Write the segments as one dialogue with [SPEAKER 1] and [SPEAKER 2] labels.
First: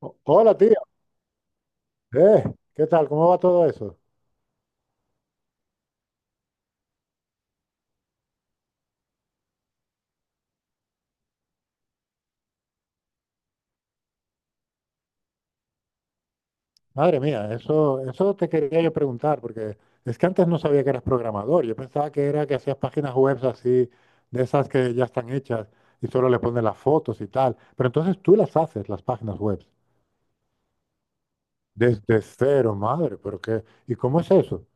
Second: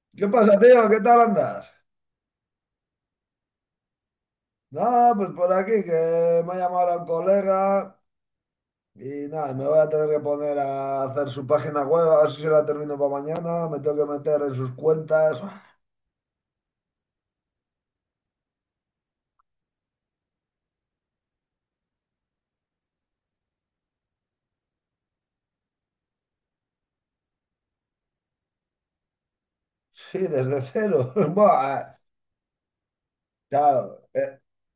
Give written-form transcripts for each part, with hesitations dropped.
[SPEAKER 1] ¿Qué
[SPEAKER 2] Hola,
[SPEAKER 1] pasa,
[SPEAKER 2] tío.
[SPEAKER 1] tío? ¿Qué tal andas?
[SPEAKER 2] Eh, ¿Qué tal? ¿Cómo va todo eso?
[SPEAKER 1] Nada, pues por aquí que me ha llamado ahora un colega y nada, me voy a tener que poner a hacer su página web, a ver si se la termino para mañana, me tengo que meter en sus cuentas.
[SPEAKER 2] Madre mía, eso te quería yo preguntar, porque es que antes no sabía que eras programador. Yo pensaba que era que hacías páginas web así, de esas que ya están hechas y solo le pones las fotos y tal. Pero entonces tú las haces, las páginas web,
[SPEAKER 1] Sí, desde cero. Buah,
[SPEAKER 2] desde cero, madre, ¿pero qué? ¿Y
[SPEAKER 1] claro,
[SPEAKER 2] cómo es
[SPEAKER 1] eh,
[SPEAKER 2] eso?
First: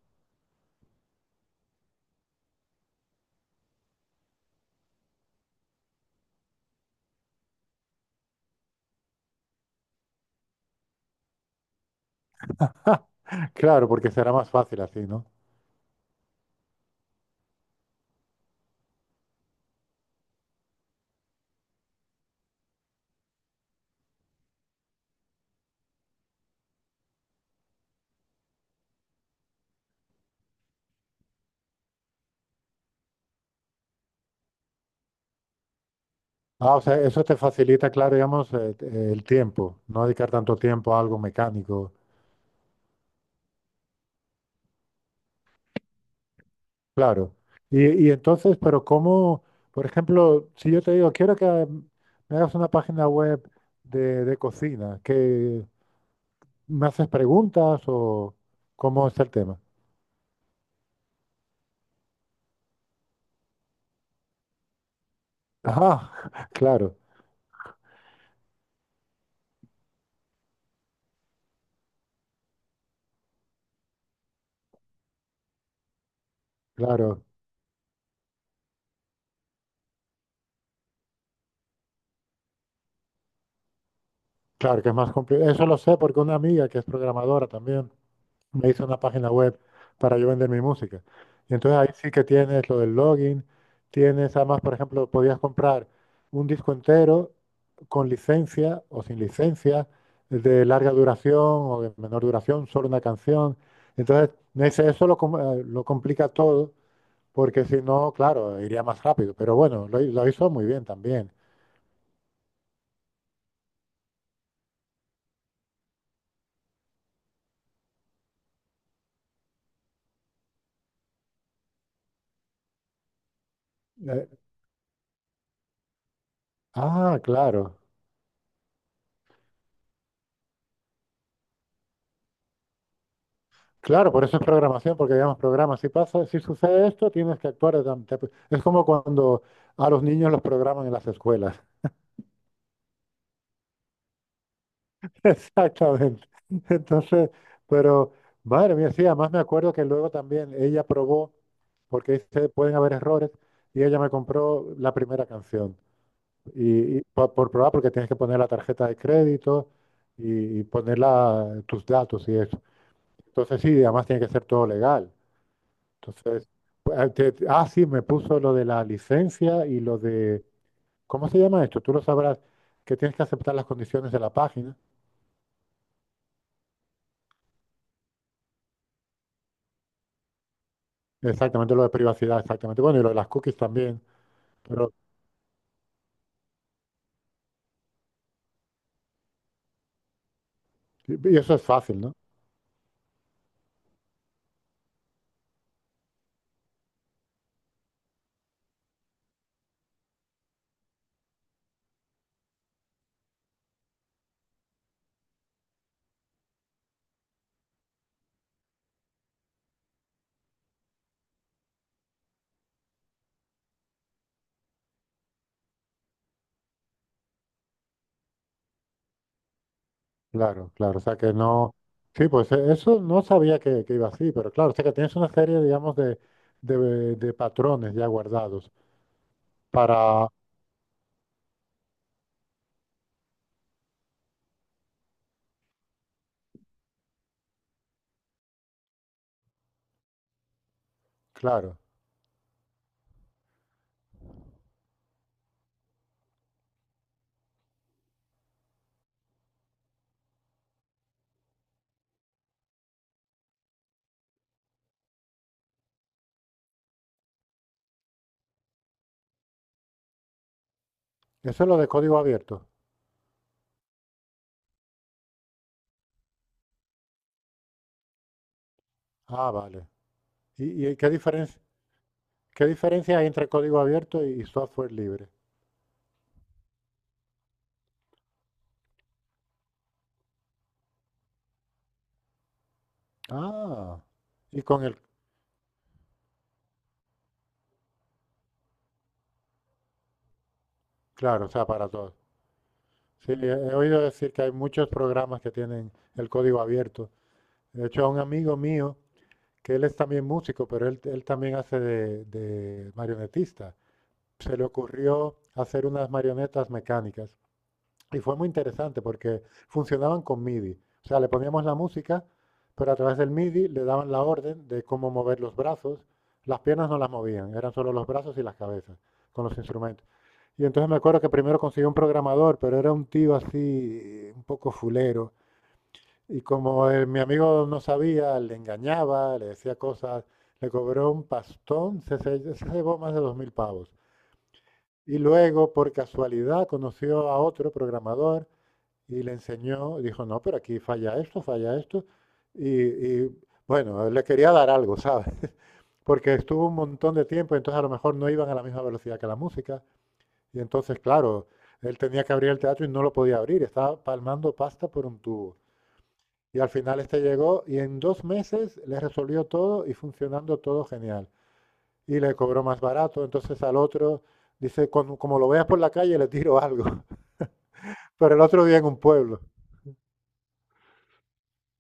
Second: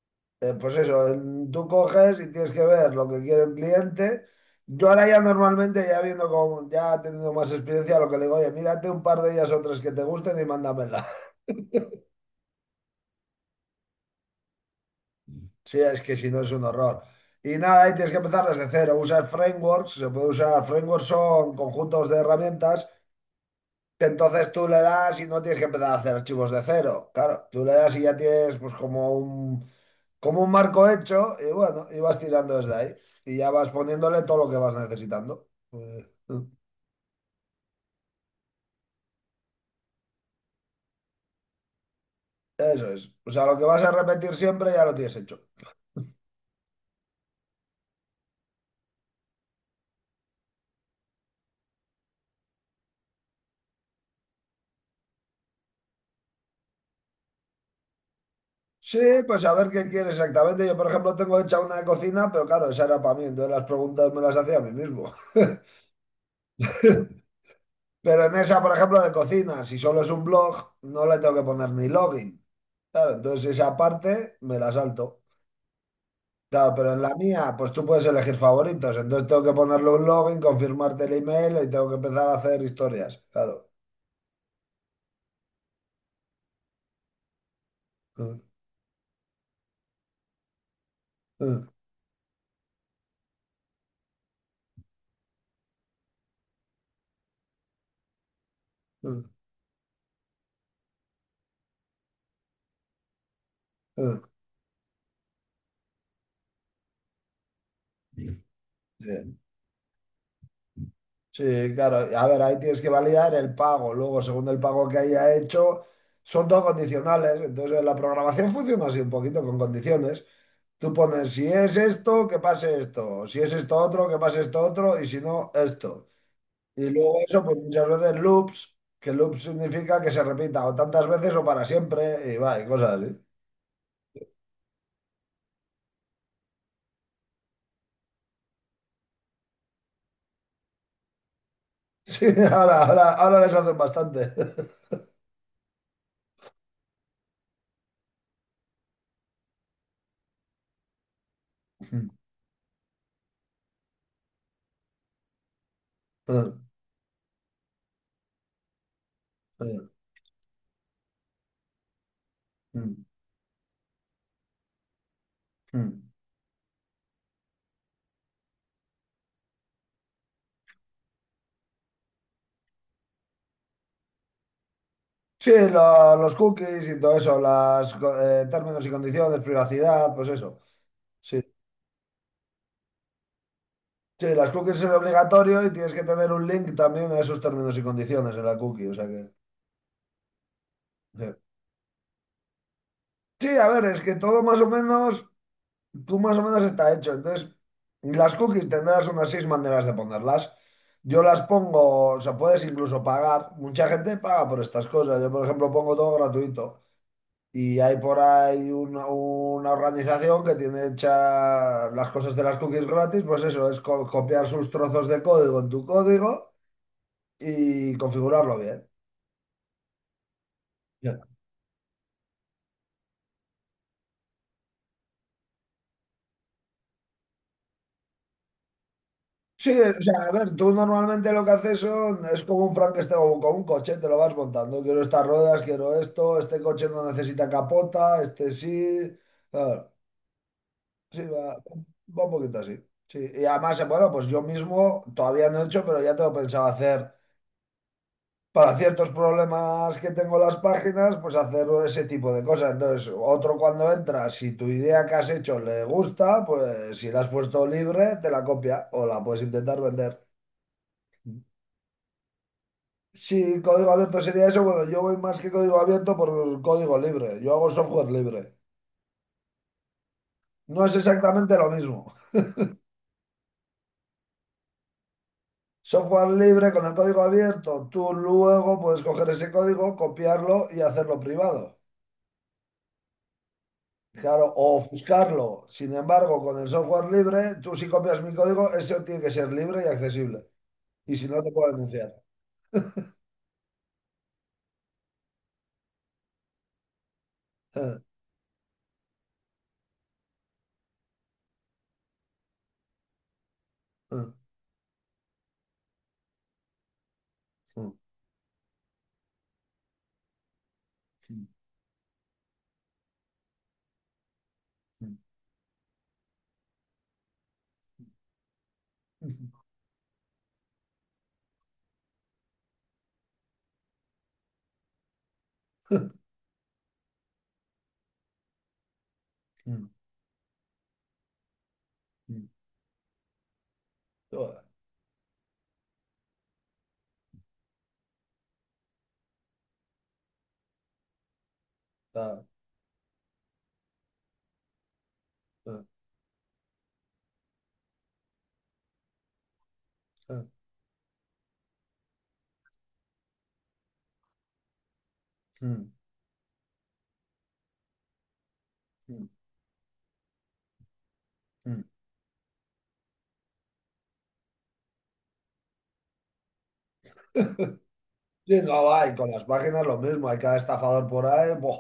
[SPEAKER 1] pues eso, en- tú coges y tienes que ver lo que quiere el cliente. Yo ahora ya normalmente, ya viendo como ya teniendo más experiencia, lo que le digo, oye, mírate un par de ellas o tres que te gusten y mándamela.
[SPEAKER 2] Claro, porque será más fácil así, ¿no?
[SPEAKER 1] Sí, es que si no es un horror. Y nada, ahí tienes que empezar desde cero. Usar frameworks, se puede usar, frameworks son conjuntos de herramientas que entonces tú le das y no tienes que empezar a hacer archivos de cero. Claro, tú le das y ya tienes pues como un marco hecho y bueno, y vas tirando desde ahí y ya vas poniéndole todo lo que vas necesitando. Eh,
[SPEAKER 2] Ah, o sea, eso te facilita, claro, digamos, el tiempo, no dedicar tanto tiempo a algo mecánico.
[SPEAKER 1] Eso es. O sea, lo que vas a repetir siempre ya lo tienes hecho.
[SPEAKER 2] Claro. Y entonces, pero cómo, por ejemplo, si yo te digo, quiero que me hagas una página web de cocina, que me haces preguntas o
[SPEAKER 1] Sí,
[SPEAKER 2] cómo es el
[SPEAKER 1] pues a
[SPEAKER 2] tema.
[SPEAKER 1] ver qué quieres exactamente. Yo, por ejemplo, tengo hecha una de cocina, pero claro, esa era para mí, entonces las preguntas me las hacía a mí mismo.
[SPEAKER 2] Ah, claro,
[SPEAKER 1] Pero en esa, por ejemplo, de cocina, si solo es un blog, no le tengo que poner ni login. Claro, entonces esa parte me la salto. Claro, pero en la
[SPEAKER 2] claro,
[SPEAKER 1] mía, pues tú puedes elegir favoritos. Entonces tengo que ponerle un login, confirmarte el email y tengo que empezar a hacer historias. Claro.
[SPEAKER 2] claro que es más complicado. Eso lo sé porque una amiga que es programadora también
[SPEAKER 1] Mm,
[SPEAKER 2] me hice una página web para yo vender mi música. Y
[SPEAKER 1] mm,
[SPEAKER 2] entonces ahí sí que tienes lo del login, tienes además, por ejemplo, podías comprar un disco entero con licencia o sin
[SPEAKER 1] mm,
[SPEAKER 2] licencia, de larga duración o de menor duración, solo una canción. Entonces, me dice, lo complica todo, porque si no,
[SPEAKER 1] mm.
[SPEAKER 2] claro, iría más rápido.
[SPEAKER 1] Sí,
[SPEAKER 2] Pero bueno, lo hizo muy bien también.
[SPEAKER 1] sí, claro. A ver, ahí tienes que validar el pago. Luego, según el pago que haya hecho, son todo condicionales. Entonces, la programación funciona así un poquito con condiciones. Tú pones, si es esto, que pase esto. Si es esto otro, que
[SPEAKER 2] Eh,
[SPEAKER 1] pase esto otro. Y si no, esto. Y luego
[SPEAKER 2] ah,
[SPEAKER 1] eso, pues
[SPEAKER 2] claro.
[SPEAKER 1] muchas veces loops, que loop significa que se repita o tantas veces o para siempre. Y va, y cosas así.
[SPEAKER 2] Claro, por eso es programación, porque digamos, programa, si pasa, si sucede esto, tienes que actuar. Es como cuando a los niños los programan en las escuelas.
[SPEAKER 1] Sí, ahora les hacen bastante.
[SPEAKER 2] Exactamente. Entonces, pero, madre mía, sí, además me acuerdo que luego también ella probó, porque dice, pueden haber errores, y ella me compró la primera canción. Probar, porque tienes que poner la tarjeta de crédito y tus datos y eso. Entonces, sí, además tiene que ser todo legal. Entonces, pues, sí, me puso lo de la licencia y lo de, ¿cómo se llama esto? Tú lo sabrás, que tienes que aceptar las condiciones de la página.
[SPEAKER 1] Sí, lo- los cookies y todo eso, las términos y condiciones, privacidad, pues eso. Sí.
[SPEAKER 2] Exactamente, lo de privacidad, exactamente. Bueno, y lo de las cookies también,
[SPEAKER 1] Sí, las cookies es
[SPEAKER 2] pero,
[SPEAKER 1] obligatorio y tienes que tener un link también a esos términos y condiciones en la cookie, o sea que. Sí.
[SPEAKER 2] y eso es fácil, ¿no?
[SPEAKER 1] Sí, a ver, es que todo más o menos, tú más o menos está hecho. Entonces, las cookies tendrás unas seis maneras de ponerlas. Yo las pongo, o sea, puedes incluso pagar. Mucha gente paga por estas cosas. Yo, por ejemplo, pongo todo gratuito. Y hay por ahí una organización que tiene hecha las cosas de las cookies gratis. Pues eso, es co- copiar sus trozos de código en tu código y configurarlo bien.
[SPEAKER 2] Claro, claro, o sea que no, sí, pues eso no sabía que iba así, pero claro, o sea que tienes una serie, digamos, de patrones ya guardados
[SPEAKER 1] Sí, o sea,
[SPEAKER 2] para,
[SPEAKER 1] a ver, tú normalmente lo que haces son, es como un Frankenstein o con un coche, te lo vas montando. Quiero estas ruedas, quiero esto, este coche no necesita capota, este sí. Claro, sí, va,
[SPEAKER 2] claro.
[SPEAKER 1] va un poquito así. Sí, y además, bueno, pues yo mismo todavía no he hecho, pero ya tengo pensado hacer, para ciertos problemas que tengo en las páginas, pues hacer ese tipo de cosas. Entonces, otro cuando entra, si tu idea que has hecho le gusta, pues si la has puesto libre, te la copia o la puedes intentar vender.
[SPEAKER 2] Eso es lo de código abierto.
[SPEAKER 1] Sí, código abierto sería eso. Bueno, yo voy más que código abierto por código libre. Yo hago software libre.
[SPEAKER 2] Ah, vale.
[SPEAKER 1] No
[SPEAKER 2] ¿Y
[SPEAKER 1] es exactamente lo mismo.
[SPEAKER 2] qué diferencia hay entre código abierto y software libre?
[SPEAKER 1] Software libre con el código abierto. Tú luego puedes coger ese código, copiarlo y hacerlo privado.
[SPEAKER 2] Ah,
[SPEAKER 1] Claro,
[SPEAKER 2] y
[SPEAKER 1] o
[SPEAKER 2] con el,
[SPEAKER 1] ofuscarlo. Sin embargo, con el software libre, tú si copias mi código, eso tiene que ser libre y accesible. Y si no,
[SPEAKER 2] claro, o
[SPEAKER 1] te
[SPEAKER 2] sea,
[SPEAKER 1] puedo
[SPEAKER 2] para
[SPEAKER 1] denunciar.
[SPEAKER 2] todos. Sí, he oído decir que hay muchos programas que tienen el código abierto. De hecho, a un amigo mío, que él es también músico, pero él también hace de marionetista, se le ocurrió hacer unas marionetas mecánicas. Y fue muy interesante porque funcionaban con MIDI. O sea, le poníamos la música, pero a través del MIDI le daban la orden de cómo mover los brazos. Las piernas no las movían, eran solo los brazos y las cabezas con los instrumentos. Y entonces me acuerdo que primero conseguí un programador, pero era un tío así, un poco fulero. Y como mi amigo no sabía, le engañaba, le decía cosas, le cobró un pastón, se llevó más de 2000 pavos.
[SPEAKER 1] Joder,
[SPEAKER 2] Y luego, por casualidad, conoció a otro programador y le enseñó, dijo, no, pero aquí falla esto, falla esto.
[SPEAKER 1] ah,
[SPEAKER 2] Y, y, bueno, le quería dar algo, ¿sabes?
[SPEAKER 1] ah,
[SPEAKER 2] Porque estuvo un montón de tiempo, entonces a lo mejor no iban a la misma velocidad que la música.
[SPEAKER 1] ah,
[SPEAKER 2] Y entonces, claro, él tenía que abrir el teatro y no lo podía abrir, estaba palmando pasta por un tubo.
[SPEAKER 1] mm,
[SPEAKER 2] Y al final este llegó y en 2 meses le
[SPEAKER 1] mm,
[SPEAKER 2] resolvió todo y funcionando todo genial.
[SPEAKER 1] mm.
[SPEAKER 2] Y le cobró más barato, entonces al otro dice, como lo veas por la calle le tiro algo, pero el
[SPEAKER 1] Sí,
[SPEAKER 2] otro día
[SPEAKER 1] no,
[SPEAKER 2] en un
[SPEAKER 1] va, y con
[SPEAKER 2] pueblo.
[SPEAKER 1] las páginas lo mismo, hay cada estafador por ahí. Buah.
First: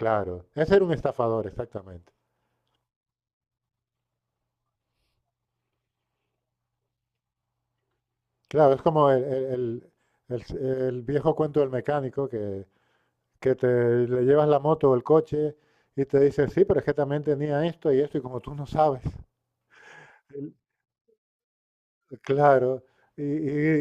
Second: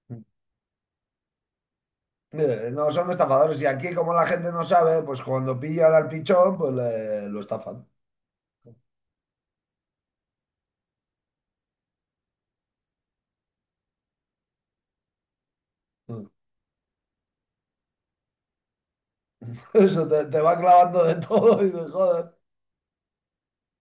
[SPEAKER 2] Claro, ese era un estafador, exactamente.
[SPEAKER 1] No son estafadores y aquí como la gente no sabe, pues cuando pillan al pichón, pues le- lo estafan.
[SPEAKER 2] Claro, es como el viejo cuento del mecánico que te le llevas la moto o el coche y te
[SPEAKER 1] Mm.
[SPEAKER 2] dice, sí, pero es que también tenía esto y esto, y como tú no sabes,
[SPEAKER 1] Eso te, te
[SPEAKER 2] el-
[SPEAKER 1] va clavando de todo y de joder.
[SPEAKER 2] claro, y, y-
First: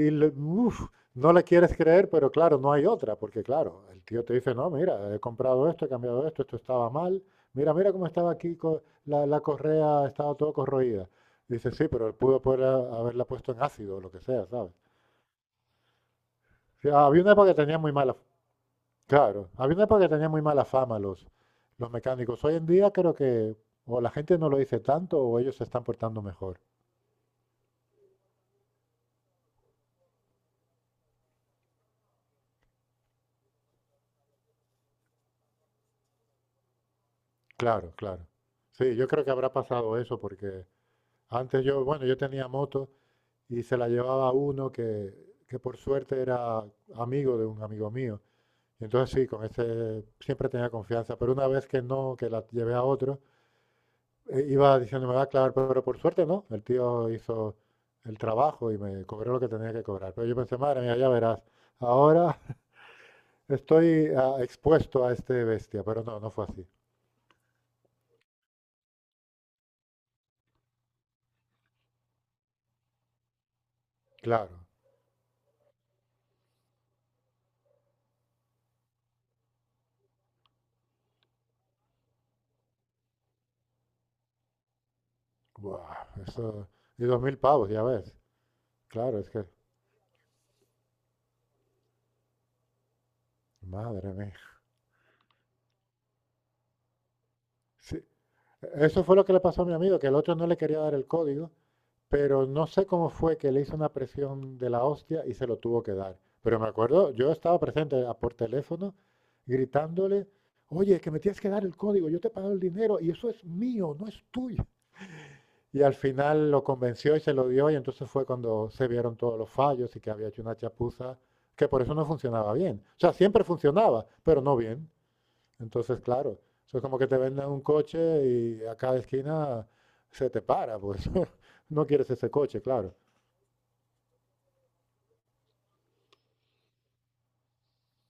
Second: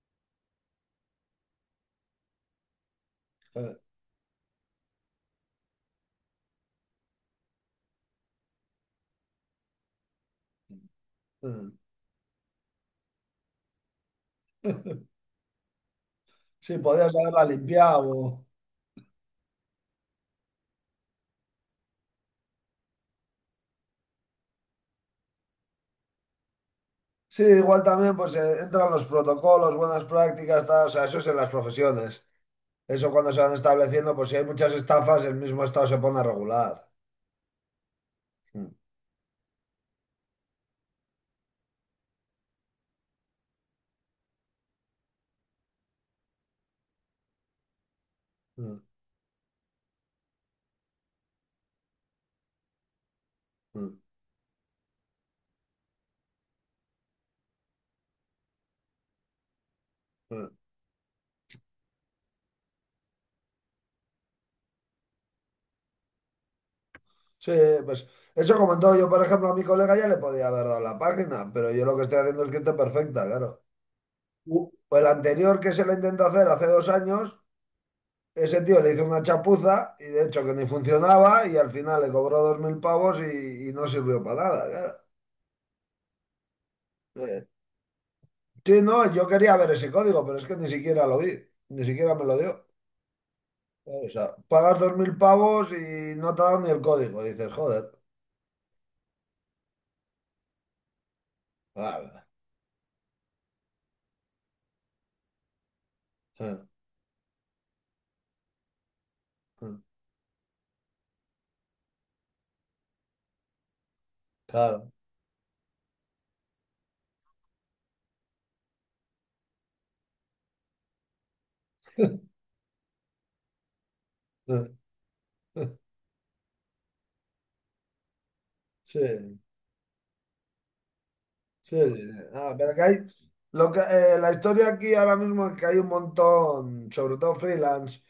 [SPEAKER 2] y le- uf, no le quieres creer, pero claro, no hay otra, porque
[SPEAKER 1] Eh,
[SPEAKER 2] claro, el tío te dice, no, mira, he comprado esto, he cambiado esto, esto estaba mal, mira, mira cómo estaba aquí, la correa estaba todo corroída. Dice,
[SPEAKER 1] eh,
[SPEAKER 2] sí, pero él pudo poder haberla puesto en ácido o lo que sea, ¿sabes?
[SPEAKER 1] Sí,
[SPEAKER 2] Sí,
[SPEAKER 1] podías
[SPEAKER 2] había una
[SPEAKER 1] haberla
[SPEAKER 2] época que tenía muy mala.
[SPEAKER 1] limpiado.
[SPEAKER 2] Claro, había una época que tenía muy mala fama los mecánicos. Hoy en día creo que o la gente no lo dice tanto o ellos se están portando mejor.
[SPEAKER 1] Sí, igual también pues entran los protocolos, buenas prácticas, tal, o sea, eso es en las profesiones. Eso cuando se van estableciendo, pues si hay muchas estafas, el mismo Estado se pone a regular.
[SPEAKER 2] Claro, claro.
[SPEAKER 1] Mm,
[SPEAKER 2] Sí, yo creo que habrá pasado eso porque antes yo, bueno, yo tenía moto y se la llevaba uno que por suerte era amigo de un amigo mío.
[SPEAKER 1] mm,
[SPEAKER 2] Y entonces sí, con ese siempre tenía confianza, pero una vez que no, que la llevé a otro,
[SPEAKER 1] mm,
[SPEAKER 2] iba diciendo, me va a clavar, pero por suerte no. El tío hizo el trabajo y me cobró lo que tenía que cobrar. Pero yo
[SPEAKER 1] mm.
[SPEAKER 2] pensé, madre mía, ya verás, ahora estoy ah, expuesto a este bestia, pero no, no fue así.
[SPEAKER 1] Sí, pues eso como en todo, yo por ejemplo a mi colega ya le podía haber dado la página, pero yo lo que estoy haciendo es que esté perfecta, claro.
[SPEAKER 2] Claro.
[SPEAKER 1] U- El anterior que se lo intentó hacer hace 2 años, ese tío le hizo una chapuza y de hecho que ni funcionaba y al final le cobró 2000 pavos y no sirvió para nada,
[SPEAKER 2] Buah, eso, y dos
[SPEAKER 1] claro.
[SPEAKER 2] mil pavos, ya ves.
[SPEAKER 1] Sí, no,
[SPEAKER 2] Claro,
[SPEAKER 1] yo
[SPEAKER 2] es que,
[SPEAKER 1] quería ver ese código, pero es que ni siquiera lo vi, ni siquiera me lo dio. O
[SPEAKER 2] madre
[SPEAKER 1] sea,
[SPEAKER 2] mía.
[SPEAKER 1] pagas 2000 pavos y no te dan ni el código, dices, joder.
[SPEAKER 2] Sí, eso fue lo que le pasó a mi amigo, que el otro no le quería dar el código.
[SPEAKER 1] Claro,
[SPEAKER 2] Pero no sé cómo fue que le hizo una presión de la hostia y se lo tuvo que dar.
[SPEAKER 1] sí,
[SPEAKER 2] Pero me acuerdo, yo estaba presente por teléfono
[SPEAKER 1] sí,
[SPEAKER 2] gritándole, oye, que me tienes que dar el código, yo te he pagado el dinero y eso es mío, no es tuyo.
[SPEAKER 1] claro.
[SPEAKER 2] Y al final lo convenció y se lo dio y entonces fue cuando se vieron todos los fallos y que había hecho una chapuza, que por eso no funcionaba bien. O sea, siempre funcionaba, pero no
[SPEAKER 1] eh,
[SPEAKER 2] bien. Entonces, claro, eso es como que te venden un coche y a cada
[SPEAKER 1] sí.
[SPEAKER 2] esquina se te para, pues
[SPEAKER 1] Sí,
[SPEAKER 2] no
[SPEAKER 1] sí,
[SPEAKER 2] quieres
[SPEAKER 1] sí.
[SPEAKER 2] ese
[SPEAKER 1] Ah,
[SPEAKER 2] coche,
[SPEAKER 1] pero que
[SPEAKER 2] claro.
[SPEAKER 1] hay. Lo que, la historia aquí ahora mismo es que hay un montón, sobre todo freelance,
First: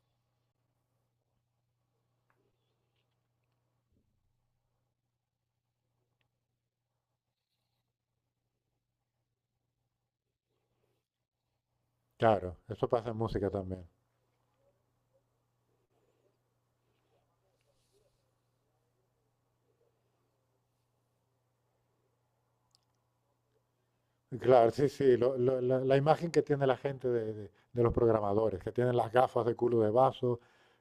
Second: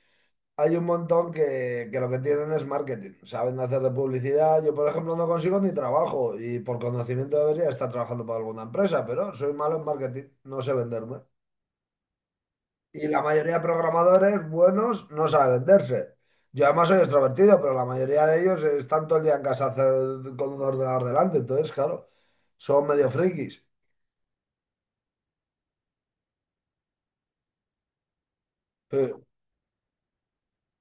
[SPEAKER 1] hay un montón que lo que tienen es marketing. Saben hacer de publicidad. Yo, por ejemplo, no consigo ni trabajo y por conocimiento debería estar trabajando para alguna empresa, pero soy malo en marketing, no sé venderme.
[SPEAKER 2] Claro, eso
[SPEAKER 1] Y
[SPEAKER 2] pasa en
[SPEAKER 1] la
[SPEAKER 2] música
[SPEAKER 1] mayoría de
[SPEAKER 2] también.
[SPEAKER 1] programadores buenos no saben venderse. Yo además soy extrovertido, pero la mayoría de ellos están todo el día en casa hacer- con un ordenador delante, entonces, claro, son medio frikis.
[SPEAKER 2] Claro, sí, sí, la imagen que tiene la gente de los programadores, que tienen las gafas de culo de vaso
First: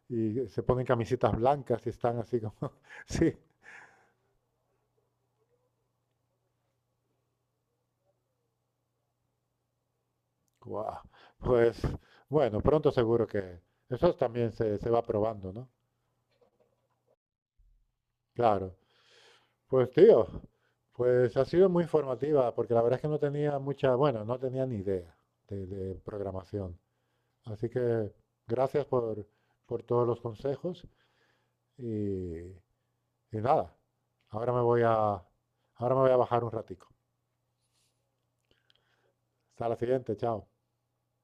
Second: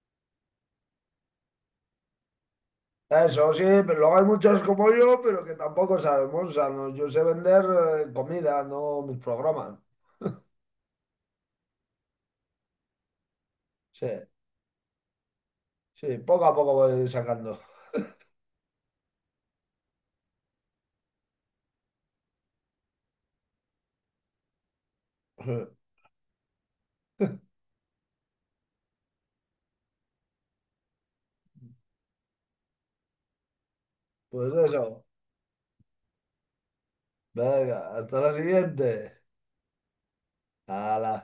[SPEAKER 2] y se ponen camisetas blancas y están así como, sí,
[SPEAKER 1] Eso sí, pero luego hay muchos como yo, pero que tampoco sabemos. O sea, no- yo sé vender comida, no mis programas.
[SPEAKER 2] guau. Pues bueno, pronto seguro que
[SPEAKER 1] Sí,
[SPEAKER 2] eso también se va probando, ¿no?
[SPEAKER 1] sí, poco a poco voy sacando.
[SPEAKER 2] Claro. Pues tío, pues ha sido muy informativa, porque la verdad es que no tenía mucha, bueno, no tenía ni idea de programación. Así que gracias por todos los consejos. Y, y nada,
[SPEAKER 1] Pues
[SPEAKER 2] ahora me voy
[SPEAKER 1] eso.
[SPEAKER 2] a, ahora me voy a bajar un ratico.
[SPEAKER 1] Venga, hasta la siguiente.
[SPEAKER 2] Hasta la siguiente, chao.
[SPEAKER 1] Hala.